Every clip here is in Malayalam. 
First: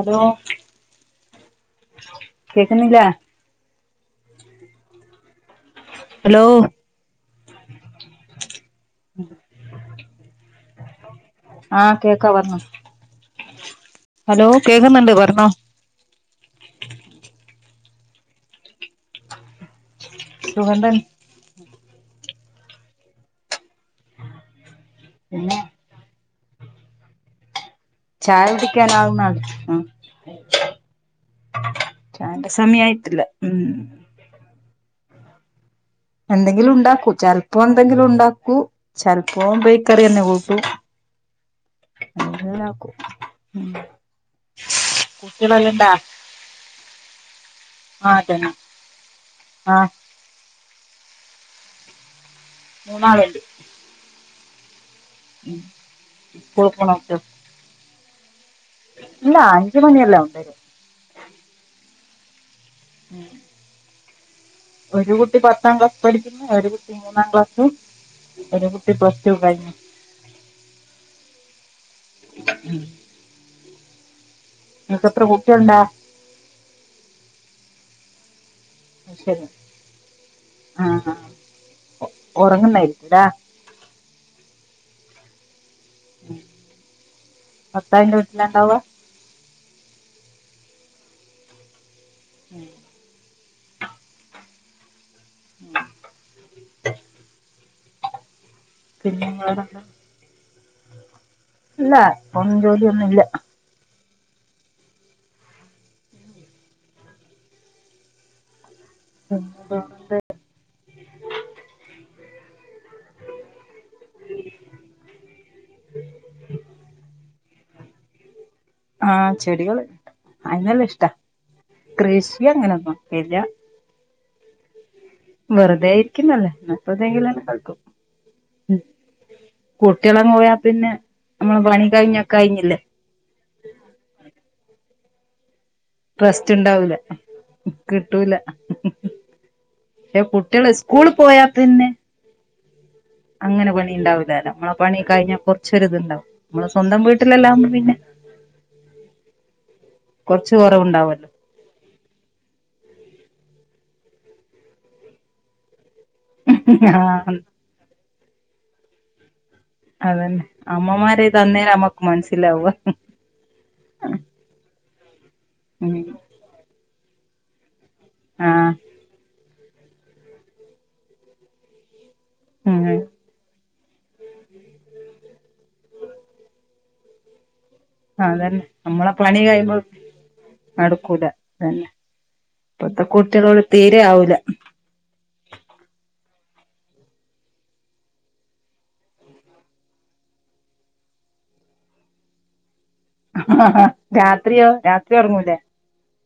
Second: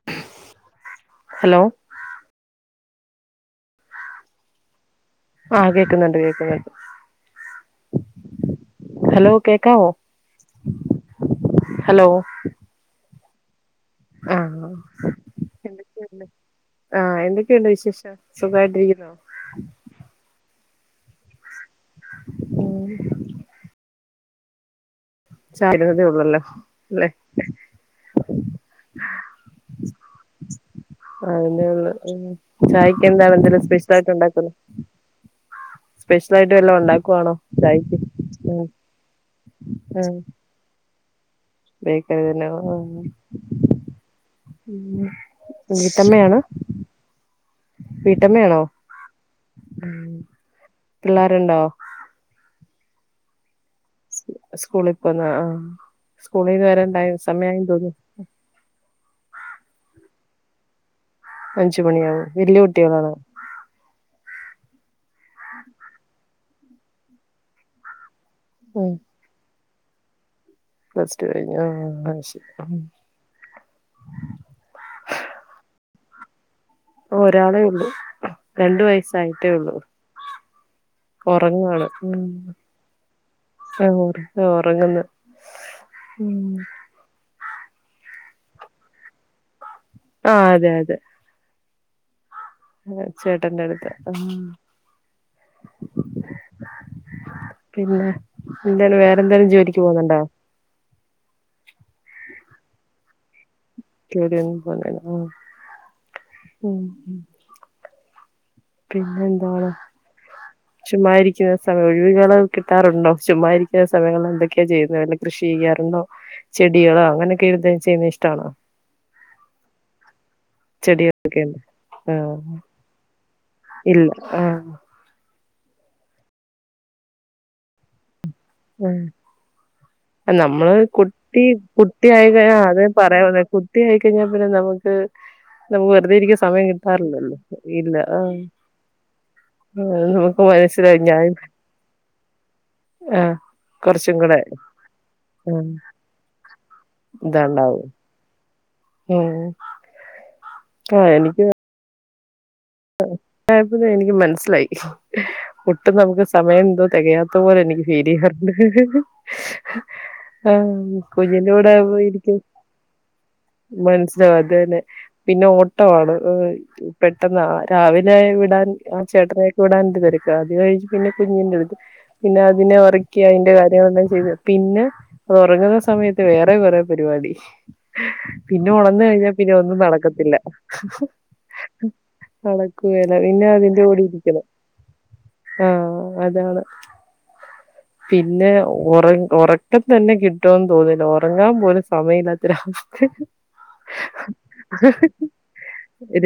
ഹലോ ഹലോ [unintelligible] ആഹ് കേക്ന്ന്ണ്ട് ഹലോ കേക്ന്ന്ണ്ട് ഹലോ കേക്കാവോ ആഹ് ഹലോ കേക്കാ പറഞ്ഞോ ആ ഹലോ കേക്കുന്നുണ്ട് പറഞ്ഞോ എന്തക്കെണ്ട് ആഹ എന്തൊക്കെയുണ്ട് വിശേഷം സുഖായിട്ടിരിക്കുന്നോ സുഗന്ധൻ ആ പിന്നെ ചതതെ ഉള്ളല്ലേ ല്ലെ ചായ കുടിക്കാൻ ആവന്നുള്ളു ആ [unintelligible] ചായയ്ക്ക് സമയായിട്ടില്ല എന്താണ് എന്തെലും ഉം സ്പെഷ്യൽ ആയിട്ട് ഉണ്ടാക്കുന്നോ എന്തെങ്കിലും വല്ലോം ഉണ്ടാക്കൂ ഉണ്ടാക്കുവാണോ ചെലപ്പോം ചായക്ക് എന്തെങ്കിലും ഉണ്ടാക്കൂ ഉം ചെിലപ്പോം ബേക്കറിന്നെ കൂട്ടു ബേക്കറിത്തന്നെ ആ ഉം കുട്ടികളെല്ലാം ഇണ്ടാ വീട്ടമ്മയാണ് ആഹ് തന്നെ വീട്ടമ്മയാണോ ആഹ് പിള്ളേരുണ്ടോ മൂന്നാള് ണ്ട് സ്കൂളിപ്പന്ന ആ സ്കൂളീന്ന് സ്കൂളി വരാൻ പോണ ടൈ കുട്ടികൾ സമയമായി തോന്ന് ഇല്ല അഞ്ച മണിയല്ലാവും അഞ്ചു മണി ആകും വല്യാ കുട്ടികലാണ് ഒരു കുട്ടി പത്താം ക്ലാസ് പഠികിന്ന് ഒരു കുട്ടി മൂന്നാം ക്ലാസ്സും ഒരു കുട്ടി പ്ലസ്ടു കഴിഞ് പ്ലസ്റ്റു കഴിഞ്ഞോ ആ ശരി ഉം നിനക്ക് എത്ര കുട്ടിയാള്ണ്ട ഒരാളേ ഉള്ളു രണ്ടു അത് ശരി വയസായിട്ടേ ഉള്ളു ആഹ് ആഹ് ഉറങ്ങാണ് ഉറങ്ങുന്നായിരിക്കുംല്ലേ ഉറങ്ങുന്നെ മം പത്തായിന്റെ വീട്ടിലാണ്ടാവ ആ അതെ അതെ ചേട്ടന്റെ അടുത്ത് ഉ [unintelligible] പിന്നെ എന്തേലും വേറന്തേലും വേറെന്താ ജോലിക്ക് പോന്നുണ്ടോ ഇല്ല പൊന്നും ജോലിയൊന്നും ല്ല [unintelligible] പിന്നെ എന്താണ് ചുമ്മാരിക്കുന്ന സമയം ഒഴിവികള കിട്ടാറുണ്ടോ? ചുമ്മാ ഇരിക്കുന്ന സമയങ്ങളിൽ എന്തൊക്കെ ചെയ്തത് വല്ല കൃഷി ചെയ്യാറുണ്ടോ? ചെടികളോ അങ്ങനെക്കെന്തേ ചെയ്യുന്നത് ഇഷ്ടാണോ? ആ ചെടികൾ അയ്നെല്ലഷ്ട ചെടികളൊക്കെ ഉണ്ടോ കൃഷി അങ്ങനൊന്നും ല്ല ആ വെറുതേ ഇര്ക്കുന്നല്ലെ അപ്പൊന്തേങ്കിലൊ കൾക്കും ഉം കുട്ട്യേളോ നമ്മള് കുട്ടി കുട്ടി ആയിക കഴിഞ്ഞില്ലേ അതെ പറയാന്നെ കുട്ടി ആയിക്കഴിഞ്ഞാ പിന്നെ നമുക്ക് ലെ വെറുതെ ഇരിക്കാൻ റെസ്റ്റ് സമയം ഉണ്ടാവൂല കിട്ടാറില്ലല്ലോ ഇല്ല കിട്ടൂല ആഹ് ആഹ് പക്ഷെ നമുക്ക് കുട്ടികള് മനസിലായി സ്കൂളിൽ ഞാൻ പോയാ പിന്നെ ആഹ് അങ്ങനെ പണി കുറച്ചും കൂടെ ഇണ്ടാവുലാല്ലോ മ്മളെ പണി കഴിഞ്ഞാ ഉം കൊർച്ചൊര്ത്ണ്ടാവും മ്മള് സ്വന്തം വീട്ടിലെല്ലാവുമ്പോ ഇതാണ്ടാവും പിന്നെ ഉം കൊർച്ച് ആഹ് കൊറവുണ്ടാവല്ലോ എനിക്ക് [unintelligible] എനിക്ക് മനസ്സിലായി ഒട് ട്ടും നമുക്ക് സമയം എന്തോ ആഹ് തെകയാത്ത പോലെ എനിക്ക് ഫീലെയ്യാറ്ണ്ട് അതന്നെ ആഹ് അമ്മമാരെ കുഞ്ഞിന്റെ തന്നേ കൂടെ ആവുമ്പോ നമ്മക്ക് ഇരിക്കും മനസ്സിലാവ മൻസ്സിലാവു അതെന്നെ പിന്നെ ഉം ഓട്ടവാണ് ഏഹ് പെട്ടെന്ന് രാവിലെ വിടാൻ ആഹ് ആ ചേട്ടനെ വീടാൻ്റെതെരക്കാ അത് കഴിഞ്ഞ് പിന്നെ കുഞ്ഞിന്റടുത്ത് പിന്നെ അതിനെ ഉം ഒറക്കി അതിന്റെ കാര്യങ്ങളെല്ലാംചെയ്ത് പിന്നെ ഒറങ്ങ്ന്ന സമയത്ത് വേറെ കൊറേ പരുവാടി അതന്നെ പിന്നെ ഉണന്ന് നമ്മളെ കഴിഞ്ഞാ പണി പിന്നെ കഴിയുമ്പോ ഒന്നും നടക്കത്തില്ല നടക്കൂല അതന്നെ ഇപ്പത്തെ നടക്കുകേല പിന്നെ കുട്ടികളോട് അതിന്റെ തീരെ കൂടി ആവൂല ഇരിക്കണം ആഹ് അതാണ് പിന്നെ ഒറങ് ഒറക്കം തന്നെ കിട്ടുവെന്ന് തോന്നില്ല ഒറങ്ങാൻ പോലും സമയില്ലാത്തൊരു അവസ് രാത്രിയോ രാത്രി ഒർങ്ങൂലേ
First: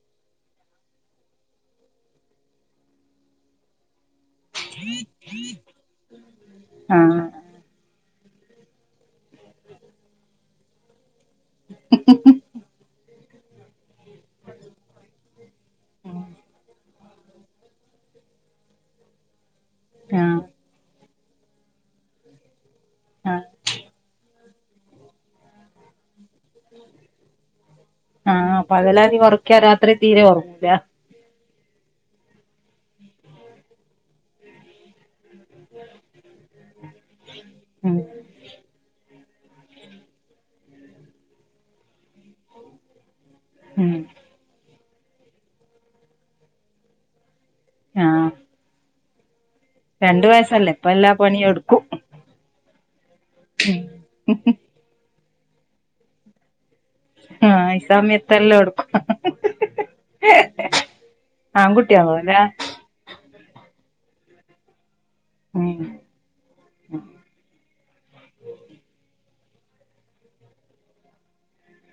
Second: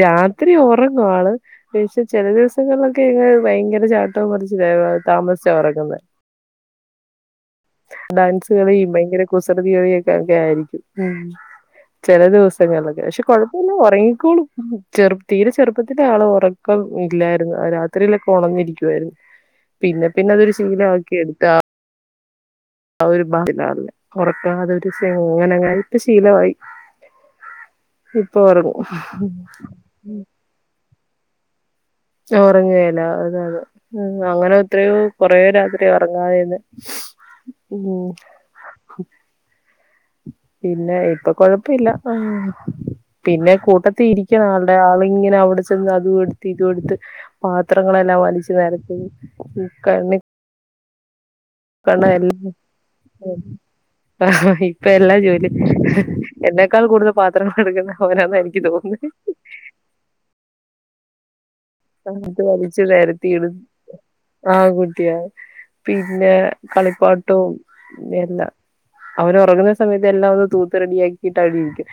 രാത്രി ഒറങ്ങും ആള് പക്ഷെ ചെല ദിവസങ്ങളിലൊക്കെ ഇങ്ങനെ ഭയങ്കര [unintelligible] [unintelligible] താമസിച്ചാ ഒറങ്ങുന്നെ ആഹ് ഡാൻസുകളിയും ഭയങ്കര കുസൃതികളിയൊക്കെ ഒക്കെ ആയിരിക്കും ഉം ചെല ദിവസങ്ങളിലൊക്കെ പക്ഷെ കൊഴപ്പുല്ല ഒറങ്ങിക്കോളും ചെറു തീരെ ചെറു ആള് ഒറക്കം ഇല്ലായിരുന്നു രാത്രിലൊക്കെ ഒണന്നിരിക്കുവായിരുന്നു പിന്നെ പിന്നെ ആഹ് അതൊരു ശീല [unintelligible] ആ ഒരു ആഹ് [unintelligible] ഒറക്കാതൊരൂസ്സിങ്ങനിങ്ങ [unintelligible] ശീലവായി ഇപ്പൊ ആഹ് ഒറങ്ങും പകലാതി ഒറക്കിയാ രാത്രി തീരെ ഒറങ്ങൂല ഒറങ്ങുയേല അതാണ് ഉം അങ്ങനെ എത്രയോ കൊറേ രാത്രി ഒറങ്ങാതെന്ന് ഉം പിന്നെ ഇപ്പൊ കൊഴപ്പില്ല പിന്നെ ഉം കൂട്ടത്തി ഇരിക്കാനാൾ ഏ ആളിങ്ങനെ അവിടെ ചെന്ന് അതു എടുത്ത് ഇതുടുത്ത് പാത്രങ്ങളെല്ലാം വലിച്ചു നെരത്തി രണ്ടു വയസ്സല്ലേ ഇപ്പ എല്ലാ പണിയും എടുക്കും പണ എല്ലാ ആ ഇപ്പ എല്ലാ ജോലി എന്താ ക്കാൾ കൂടുതൽ പാത്രങ്ങൾ ആഹ് ഈ എടുക്കുന്ന ഓരാന്ന സമയത്തെല്ലാം എനിക്ക് എടുക്കും തോന്നുന്നേ ആൺകുട്ടിയാവൂലേ അങ്ങട്ട് വലിച്ചു നേരത്തീടു ആ ഉം പിന്നേ കളിപ്പാട്ടവും എല്ല അവര റങ്ങുന്ന സമയത്ത് എല്ലാ ഒന്ന് തൂത്ത് റെഡിയാക്കിട്ട് അടിരിക്കും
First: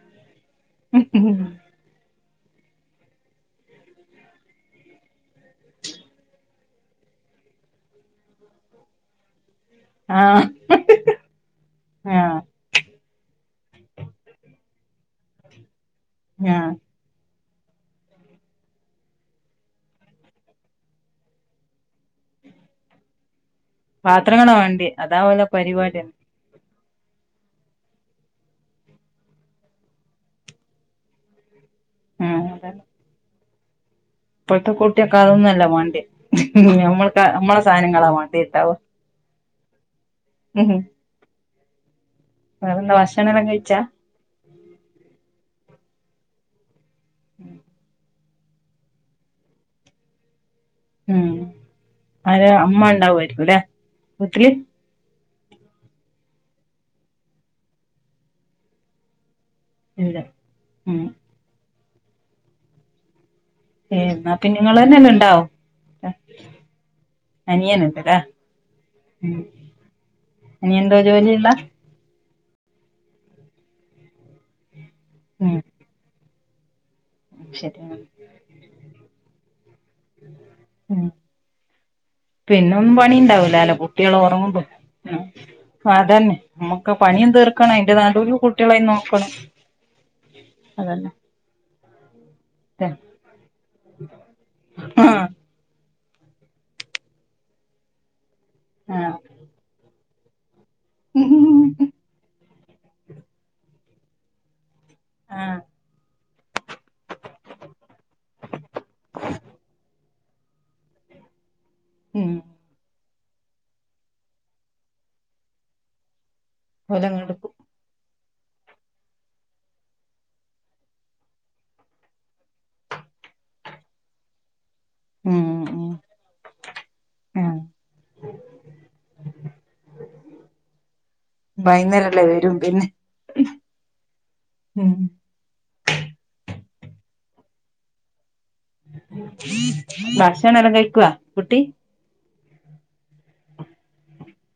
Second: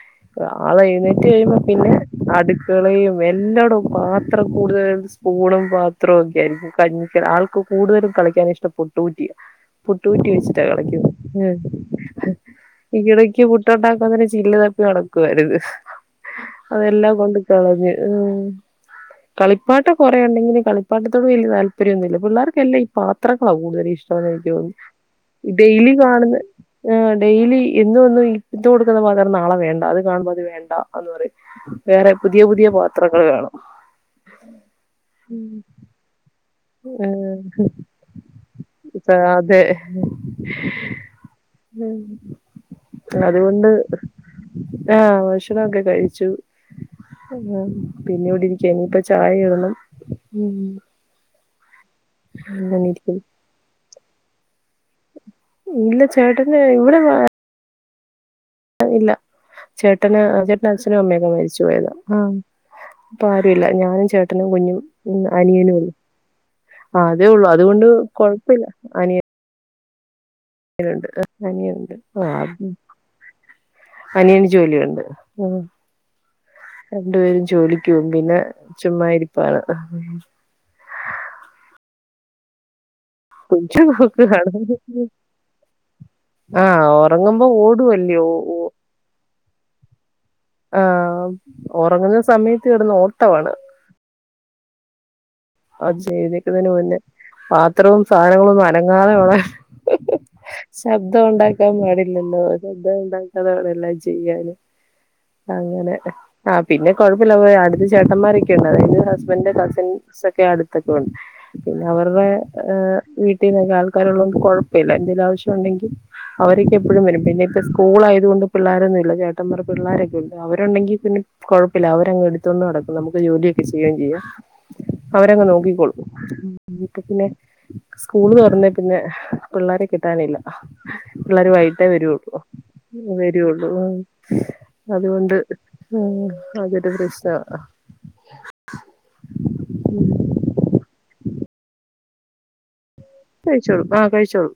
ആള് എഴുന്നേറ്റ് കഴിയുമ്പോ പിന്നെ അടുക്കളയും എല്ലാടും പാത്രം കൂടുതൽ സ്പൂണും പാത്രവും ഒക്കെ ആയിരിക്കും കഞ്ഞിക്ക് ആൾക്ക് കൂടുതലും കളിക്കാൻ ഇഷ്ടപ്പുട്ട്കൂ റ്റിയ പുട്ട്കുറ്റി ആഹ് വെച്ചിട്ടാ കളിക്കു ആഹ് ഈ കിടക്ക് പു ട്ടുണ്ടാക്കാൻ തന്നെ ചില്ല് തപ്പി നടക്കുവാരുന്നു ആഹ് അതെല്ലാം കൊണ്ട് തളര് ഉ കളിപ്പാട്ട കൊറേ ഉണ്ടെങ്കിലും കളിപ്പാട്ടത്തോട് വല്ല്യ താല്പര്യൊന്നുല്ല്യ പിള്ളേർക്കല്ലാം ഈ പാത്ര ഓ കൂടുതല് ഇഷ്ടാന്ന് എനിക്ക് പാത്രങ്ങളാ വേണ്ടിയെ അതാ ഓലെ തോന്നുന്നുഈ ഡെയിലി പരിപാടി കാണുന്ന ആ ഡെയ്ലി ഇന്ന് വന്ന് ഇത്തു കൊടുക്കുന്ന പാത്ര നാളെ വേണ്ട അത് കാണുമ്പോ അത് വേണ്ട എന്ന് പറയും വേറെ പുതിയ പുതിയ പാത്രങ്ങൾ വേണം. ഇപ്പഴത്തെ കുട്ടിയൊക്കെ അതൊന്നും അല്ല വാണ്ടിയെ ഉ ഞമ്മൾക്ക നമ്മളെ സാധനങ്ങളാ വേണ്ടട്ടാവ. ഇപ്പ അതെ ഉഹും. ഉ അതുകൊണ്ട് ആഹ് ഭക്ഷണം ഒക്കെ കഴിച്ചു പിന്നെ ഇവിടിരിക്ക ഇനിയിപ്പ ചായ ഇടണം. ഉം ആര് അങ്ങനെ അമ്മ ഉണ്ടാവു ഇരിക്കുന്നു ആയിരിക്കും അല്ലെ വീട്ടില് ഇല്ല ചേട്ടന്റെ ഇവിടെ ഇല്ല ഇല്ല ചേട്ടന് ചേട്ടന് അച്ഛനും ഉം അമ്മയൊക്കെ മരിച്ചു പോയതാ ആഹ്. ഇപ്പ ആരുല്ല ഞാനും ഏഹ് എന്നാ ചേട്ടനും പിന്നെ കുഞ്ഞും നിങ്ങള് തന്നെയല്ലേ ഉണ്ടാവും അനിയനും ഉള്ളു. ആഹ് അതേ ഉള്ളു അതുകൊണ്ട് അനിയനുണ്ടല്ലേ കൊഴപ്പില്ല അനിയ ഉം അനിയൻ എന്തോ നിയനുണ്ട് ജോലിയുള്ള അനിയനുണ്ട്. ആഹ് അനിയന് ജോലിയുണ്ട് ഉം. രണ്ടുപേരും ശരി ജോലിക്ക് പോവും പിന്നെ ചുമ്മാ ഇരിപ്പാണ് ഉം പിന്നൊന്നും പണിണ്ടാവൂല അല്ലോ കൊച്ചു കുട്ടിള്ളെ നോക്കാണ് ഉറങ്ങുമ്പോ അതന്നെ ആഹ് നമ്മുക്ക് പണിയും ഉറങ്ങുമ്പോ തീർക്കണം എന്റെ ഓടുവല്ലയോ നടൂല് കുട്ടികളേം നോക്കണം അതന്നെ ആഹ് ഉറങ്ങുന്ന സമയത്ത് കിടന്ന് ഓട്ടമാണ് ആഹ് കൊച്ചെഴുന്നേ ക്കുന്നതിന് മുന്നേ പാത്രവും സാധനങ്ങള ഒന്നും അനങ്ങാതെ ആഹ് വേണം ശബ്ദം ഉണ്ടാക്കാൻ പാടില്ലല്ലോ ശബ്ദം ഉണ്ടാക്കാതോടെല്ലാം ചെയ്യാന് ആഹ് അങ്ങനെ ആ പിന്നെ കൊഴപ്പില്ല അവ അടുത്ത ചേട്ടന്മാരൊക്കെയുണ്ട് അതായന് ഹസ്ബൻഡ് കസിൻ സൊക്കെ അടുത്തൊക്കെ ഉണ്ട് പിന്നെ അവരുടെ ഉം വീട്ടീനൊക്കെ ആൾക്കാരുള്ളൊണ്ട് കുഴപ്പമില്ല എന്തെങ്കിലും ആവശ്യം ഉണ്ടെങ്കിൽ അവരൊക്കെ എ പ്പഴും വരും പിന്നെ ഓലങ്ങെടുക്കും ഇപ്പോ സ്കൂൾ ആയത് കൊണ്ട് പിള്ളോരൊന്നുല്ല ചേട്ടൻ പറയുംപിള്ളോരൊക്കെ അവരുണ്ടെങ്കിൽ പിന്നെ കുഴപ്പമില്ല അവരങ് എടുത്തൊണ്ട് നടക്കും നമുക്ക് ജോലിയൊക്കെ ചെയ്യുകയും ചെയ്യാം ഉം അവരങ്ങ് ഉം നോക്കിക്കോളൂപ്പം പിന്നെ ആഹ് സ്കൂള് തുറന്നേ പിന്നെ പിള്ളേരെ കിട്ടാനില്ല പിള്ളരു വൈകിട്ടേ വൈകുന്നേരല്ലേ വരുള്ളൂ വരും പിന്നെ വരുള്ളൂ ഉം അതുകൊണ്ട് ഉം അതൊരു പ്രശ്നം ഭാഷണ എല്ലാം കഴക്കുവൊ കുട്ടി കഴിച്ചോളും ആഹ് കഴിച്ചോളും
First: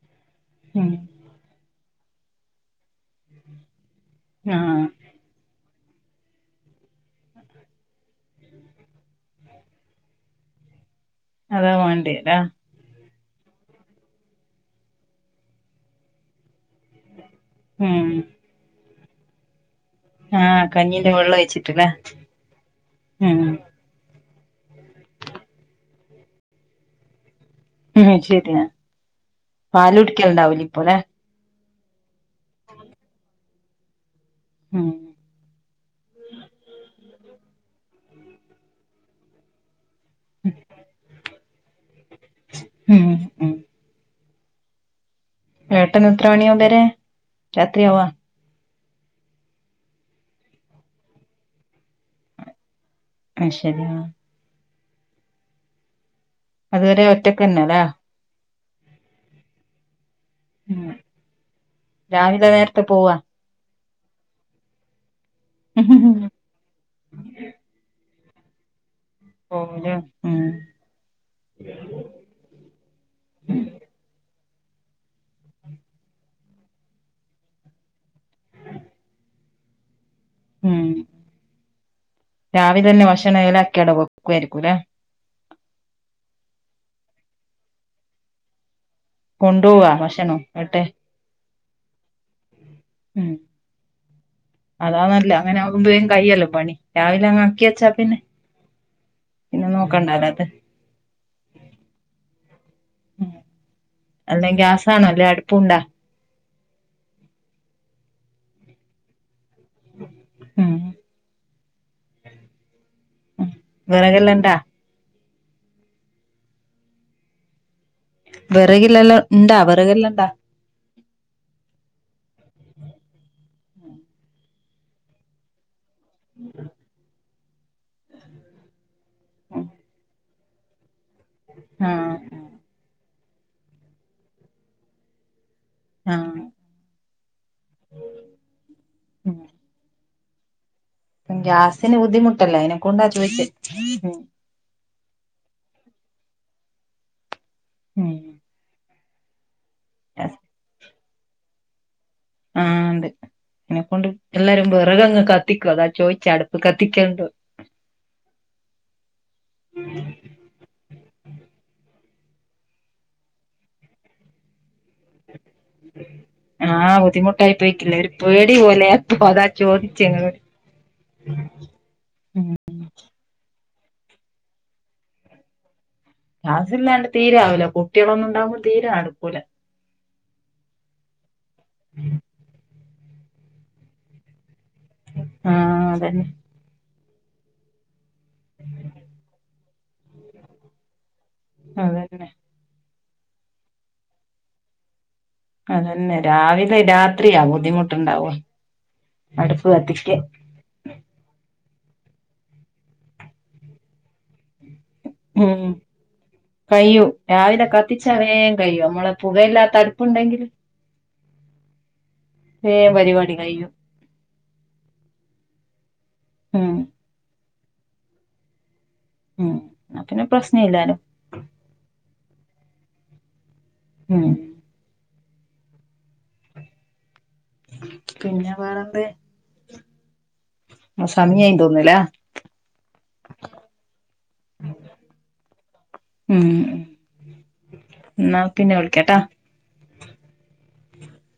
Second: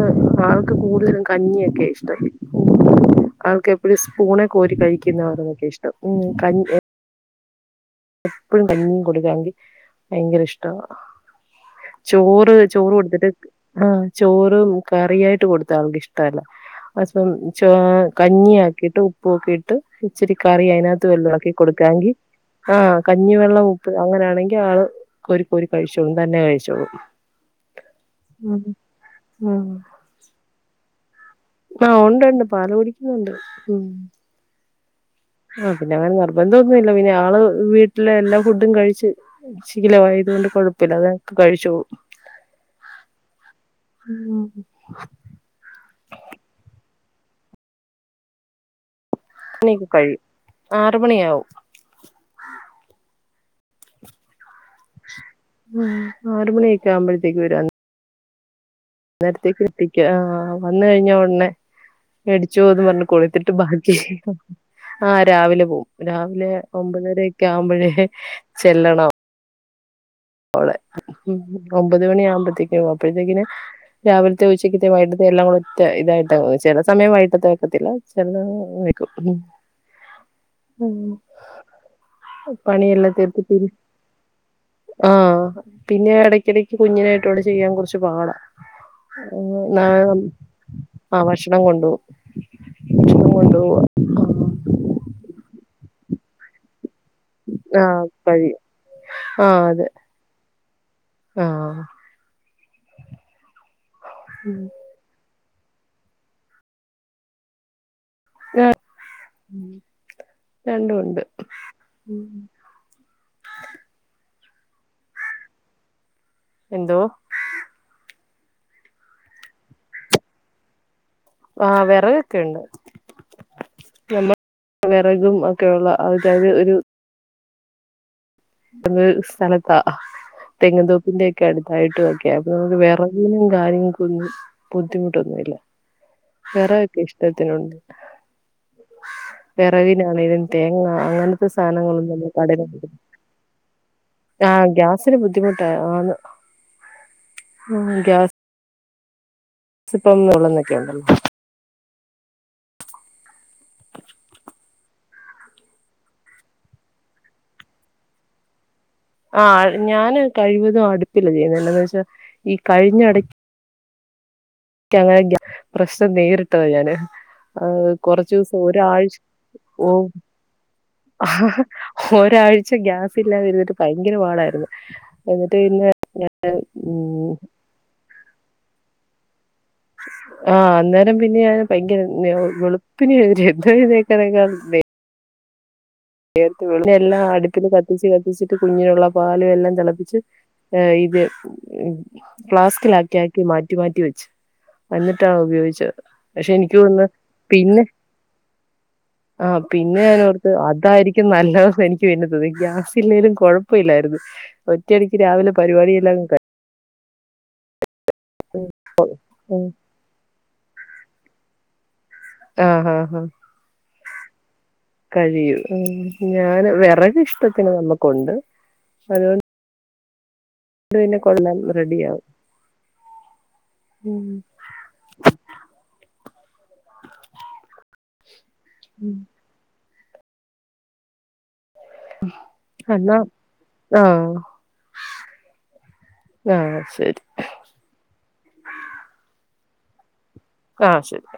ആ ആൾക്ക് ഉം കൂടുതലും കഞ്ഞിയൊക്കെ ഇഷ്ടം ആൾക്ക് ഒരു സ്പൂണേ കോരി ആഹ് കഴിക്കുന്നവരൊക്കെ ഇഷ്ടം ഉ എപ്പോഴും കഞ്ഞിയും കൊടുക്കാങ്കി ഭയങ്കര ഇഷ്ടമാണ് അതാ വേണ്ടിയല്ലേ ചോറ് ചോറ് കൊടുത്തിട്ട് ആഹ് ചോറും കറിയായിട്ട് കൊടുത്ത ആൾക്ക് ഇഷ്ടമല്ല അ ഉം കഞ്ഞി ആക്കിട്ട് ഉപ്പൊക്കി ട്ട് ഇച്ചിരി ആഹ് കറി അതിനകത്ത് കഞ്ഞീന്റെ വെള്ളം എളക്കി ഒഴിച്ചിട്ടില്ലേ കൊടുക്കാങ്കി ആഹ് ഉം കഞ്ഞിവെള്ളം ഉപ്പ് അങ്ങനൊണെങ്കി ആള് ഒരു കോരി കഴിച്ചോളും തന്നെ കഴിച്ചോളും ഉം ശരിയാ ഉം പാല് കുടിക്കണ്ടാവൂല ഇപ്പോലെ ആഹ് ഉണ്ട്ണ്ട് പാല് കുടിക്കുന്നുണ്ട് ഉം ഉം ആ പിന്നെ അവന് നിർബന്ധൊന്നുല്ല പിന്നെ ആള് വീട്ടിലെ എല്ലാ ഫുഡും കഴിച്ച് [unintelligible] ആയത് കൊണ്ട് കൊഴപ്പില്ല അതക്ക് കഴിച്ചു പോവും ഉം ഉം ഏട്ടന് എത്ര മണിയാവകും വരേ രാത്രിയാവാ ണിക്കൊ കഴിയും ആറ് മണിയ ആവും അത് ശരി ആ ആ ആറ് മണിയൊക്കെ അതുവരെ ആകുമ്പോഴത്തേക്ക് വരാ ഒറ്റക്കന്നെല്ലേ നേരത്തേക്ക് എത്തിക്ക ആ വന്ന് ഉം കഴിഞ്ഞ ഉടനെ രാവിലെ മടിച്ചു നേരത്തെ പോന്ന് പറഞ്ഞ് പോവാ കൊളിത്തിട്ട് ബാ ആഹ് രാവിലെ പോകും രാവിലെ ഒമ്പതര ഒക്കെ ആവുമ്പോഴേ ചെല്ലണം ഔടെ ഓളെ മ് ഒമ്പത് മണി ആവുമ്പോത്തേക്ക് അപ്പോഴ്ത്തേക്കിന് രാവിൽ തെ ഉച്ചക്ക്ത്തെ വൈകിട്ടെല്ലാം കൂടെറ്റതായിട്ട് ചെല സമയം വൈകിട്ടത്തെ വെക്കത്തില്ല ചെല സമയംവക്കും മ് മ് രാവിലെന്നെ ഭഷണലാക്കി ആടെ വെക്കുവായിരിക്കുലേ ആ പിന്നെ എടക്കിടക്ക് കുഞ്ഞിനായിട്ടോട് ചെയ്യാൻ കൊറ്ച്ച് പാടാ ആ കൊണ്ടുപോവാ ഭക്ഷണം ഏട്ടൻ [unintelligible] ആ ഭക്ഷ ഷണം കൊണ്ട് പോവും ഭക്ഷണം ഉം കൊണ്ടോവാ അതാ നല്ല അങ്ങനാകുമ്പം കയ്യൃല്ലോ പണി രാവിലെ അങ്ങാക്കി ആഹ് വെച്ചാപിന്നെ കഴിയും പിന്നെ നോക്കണ്ടല്ലത് ആ ആ അല്ല ഗ്യാസാണോ ല്ലേ അടുപ്പുണ്ടാ ര മ് ഉം രണ്ടൂണ്ട് മ് വിറകല്ലണ്ടാ എന്തോ വെറകില്ലല്ലൊ ഇണ്ടാ വെറകല്ലാണ്ട. ആ വെറകൊക്കെണ്ട് നമ്മ വെറകും ഓക്കേ ഒള്ള. അതത് ഒരു ഒര് സ്ഥലത്താ ആ തെങ്ങ്ന്തോപ്പിന്റെക്കെടുത്തായിട്ടൊക്കെ അപ്പമുക്ക് വെറക് നും കാര്യങ്ങക്കൊന്നും ബുദ്ധിമുട്ടൊന്നുല്ല. ആ വെറകൊക്കെ ഇഷ്ടത്തിന്ണ്ട് വെറകില്ലാ തളയും തേ മ് ഗ്യാസിന് ബുദ്ധിമുട്ടല്ലെ ഐനെക്കൊണ്ടാ ചോയ്ച്ചെ ഉം. ആഹ് ഗ്യാസിന് ബുദ്ധിമുട്ട ആണ് മ് ഉം ഗ്യാസ് ഇപ്പംള്ളുന്നൊക്കെണ്ടല്ലോ. ആഹ് ണ്ട് ഐനെക്കൊണ്ട് എല്ലാരും വെറകങ്ങ്കത്തിക്കാ അതാ ചോയ്ച്ചാ അടുപ്പ് കത്തിക്കെണ്ട ആ ഞാന് കഴിവതും അടുപ്പിൽ [unintelligible] ന്നുവെച്ചാ ഈ കഴിഞ്ഞടക് ക്കണെയ്ന്റെയ. പ്രശ്നം നേരിട്ടത് ഞാന് ആഹ് ബുദ്ധിമുട്ടായി ആ പോയിക്കില്ലേ ഒരു പേടി കൊറച്ചൂസം പോലെ ഒരാഴ്ച അപ്പൊ അതാ ഓ ചോദിച്ചേ ഇങ്ങളോട് ഹൊരാഴ്ച ഗ്യാസില്ലാതിരുന്ന്ട്ട് ഭയങ്കര വഹളായിരുന്നു എന്നിട്ട് പിന്നെ ഗാസ്സില്ലാണ്ട് ഉം തീരേ ആവൂല കുട്ട്യാള് ഒന്നും ഇണ്ടാവുമ്പോ തീരെ നടുക്കൂല ആ അന്നേരം പിന്നെ ഞാൻ ഭയങ്കര വെൾ വെളുപ്പിനെറ്റ് [unintelligible] ആഹ്. അതന്നെ നേർ [unintelligible] എല്ലാം അടുപ്പില് കത്തിച്ച് കത്തിച്ചിട്ട് കുഞ്ഞിനുള്ള പാലും എല്ലാംതെള പ്പിച്ച് ഏ ഇത് അതന്നെ ഫ്ലാസ്ക്കിലാക് ലാക്കി മാറ്റി മാറ്റി വെച്ച് അന്നിട് ട്ടഉപയോഗിച്ച് അതന്നെ പക്ഷെ എനിക്ക് രാവിലെ തോന്ന്ന് രാത്രിയാ പിന്നെ ബുദ്ധിമുട്ടുണ്ടാവ ആഹ് അടുപ്പ് പിന്നെ കത്തിക്കാൻ ഞാനോർത്ത് അത് തായിരിക്കും നല്ലത് എനിക്ക് പിന്നെ തോന്നി ഗ്യാസില്ലെലും കൊഴപ്പല്ലായിരുന്നു ഒ റ്റടിക്ക് രാവിലെ ഉം പരിപാടിയെല്ലാന് കയി കയ്യും രാവിലെ കത്തിച്ച വേം കഴിയും കഴി മ്മളെപുകയില്ലാത്തടുപ്പുണ്ടെങ്കില് ആഹ് വേം ആഹ് ആഹ് പരിപാടി കയ്യും. കഴിയും ആ ഞാന് ഉം വെറകിഷ്ട്ടത്തിനുണ്ട് നമ്മക്കുണ്ട് അതുകൊണ്ട് എന്ന പിന്നെ പ്രശ് ണ്ടുപിന്നെ കൊടന്നാൽ റെഡിയാവും. ഉം. പിന്നെ മ്മ്. ആ സമി ആയി ദോ ആ എന്നാ ആഹ് ഉം ആഹ് ശരി ന്നാ പിന്നെ വിളിക്കാട്ടാ ആഹ് ശരി.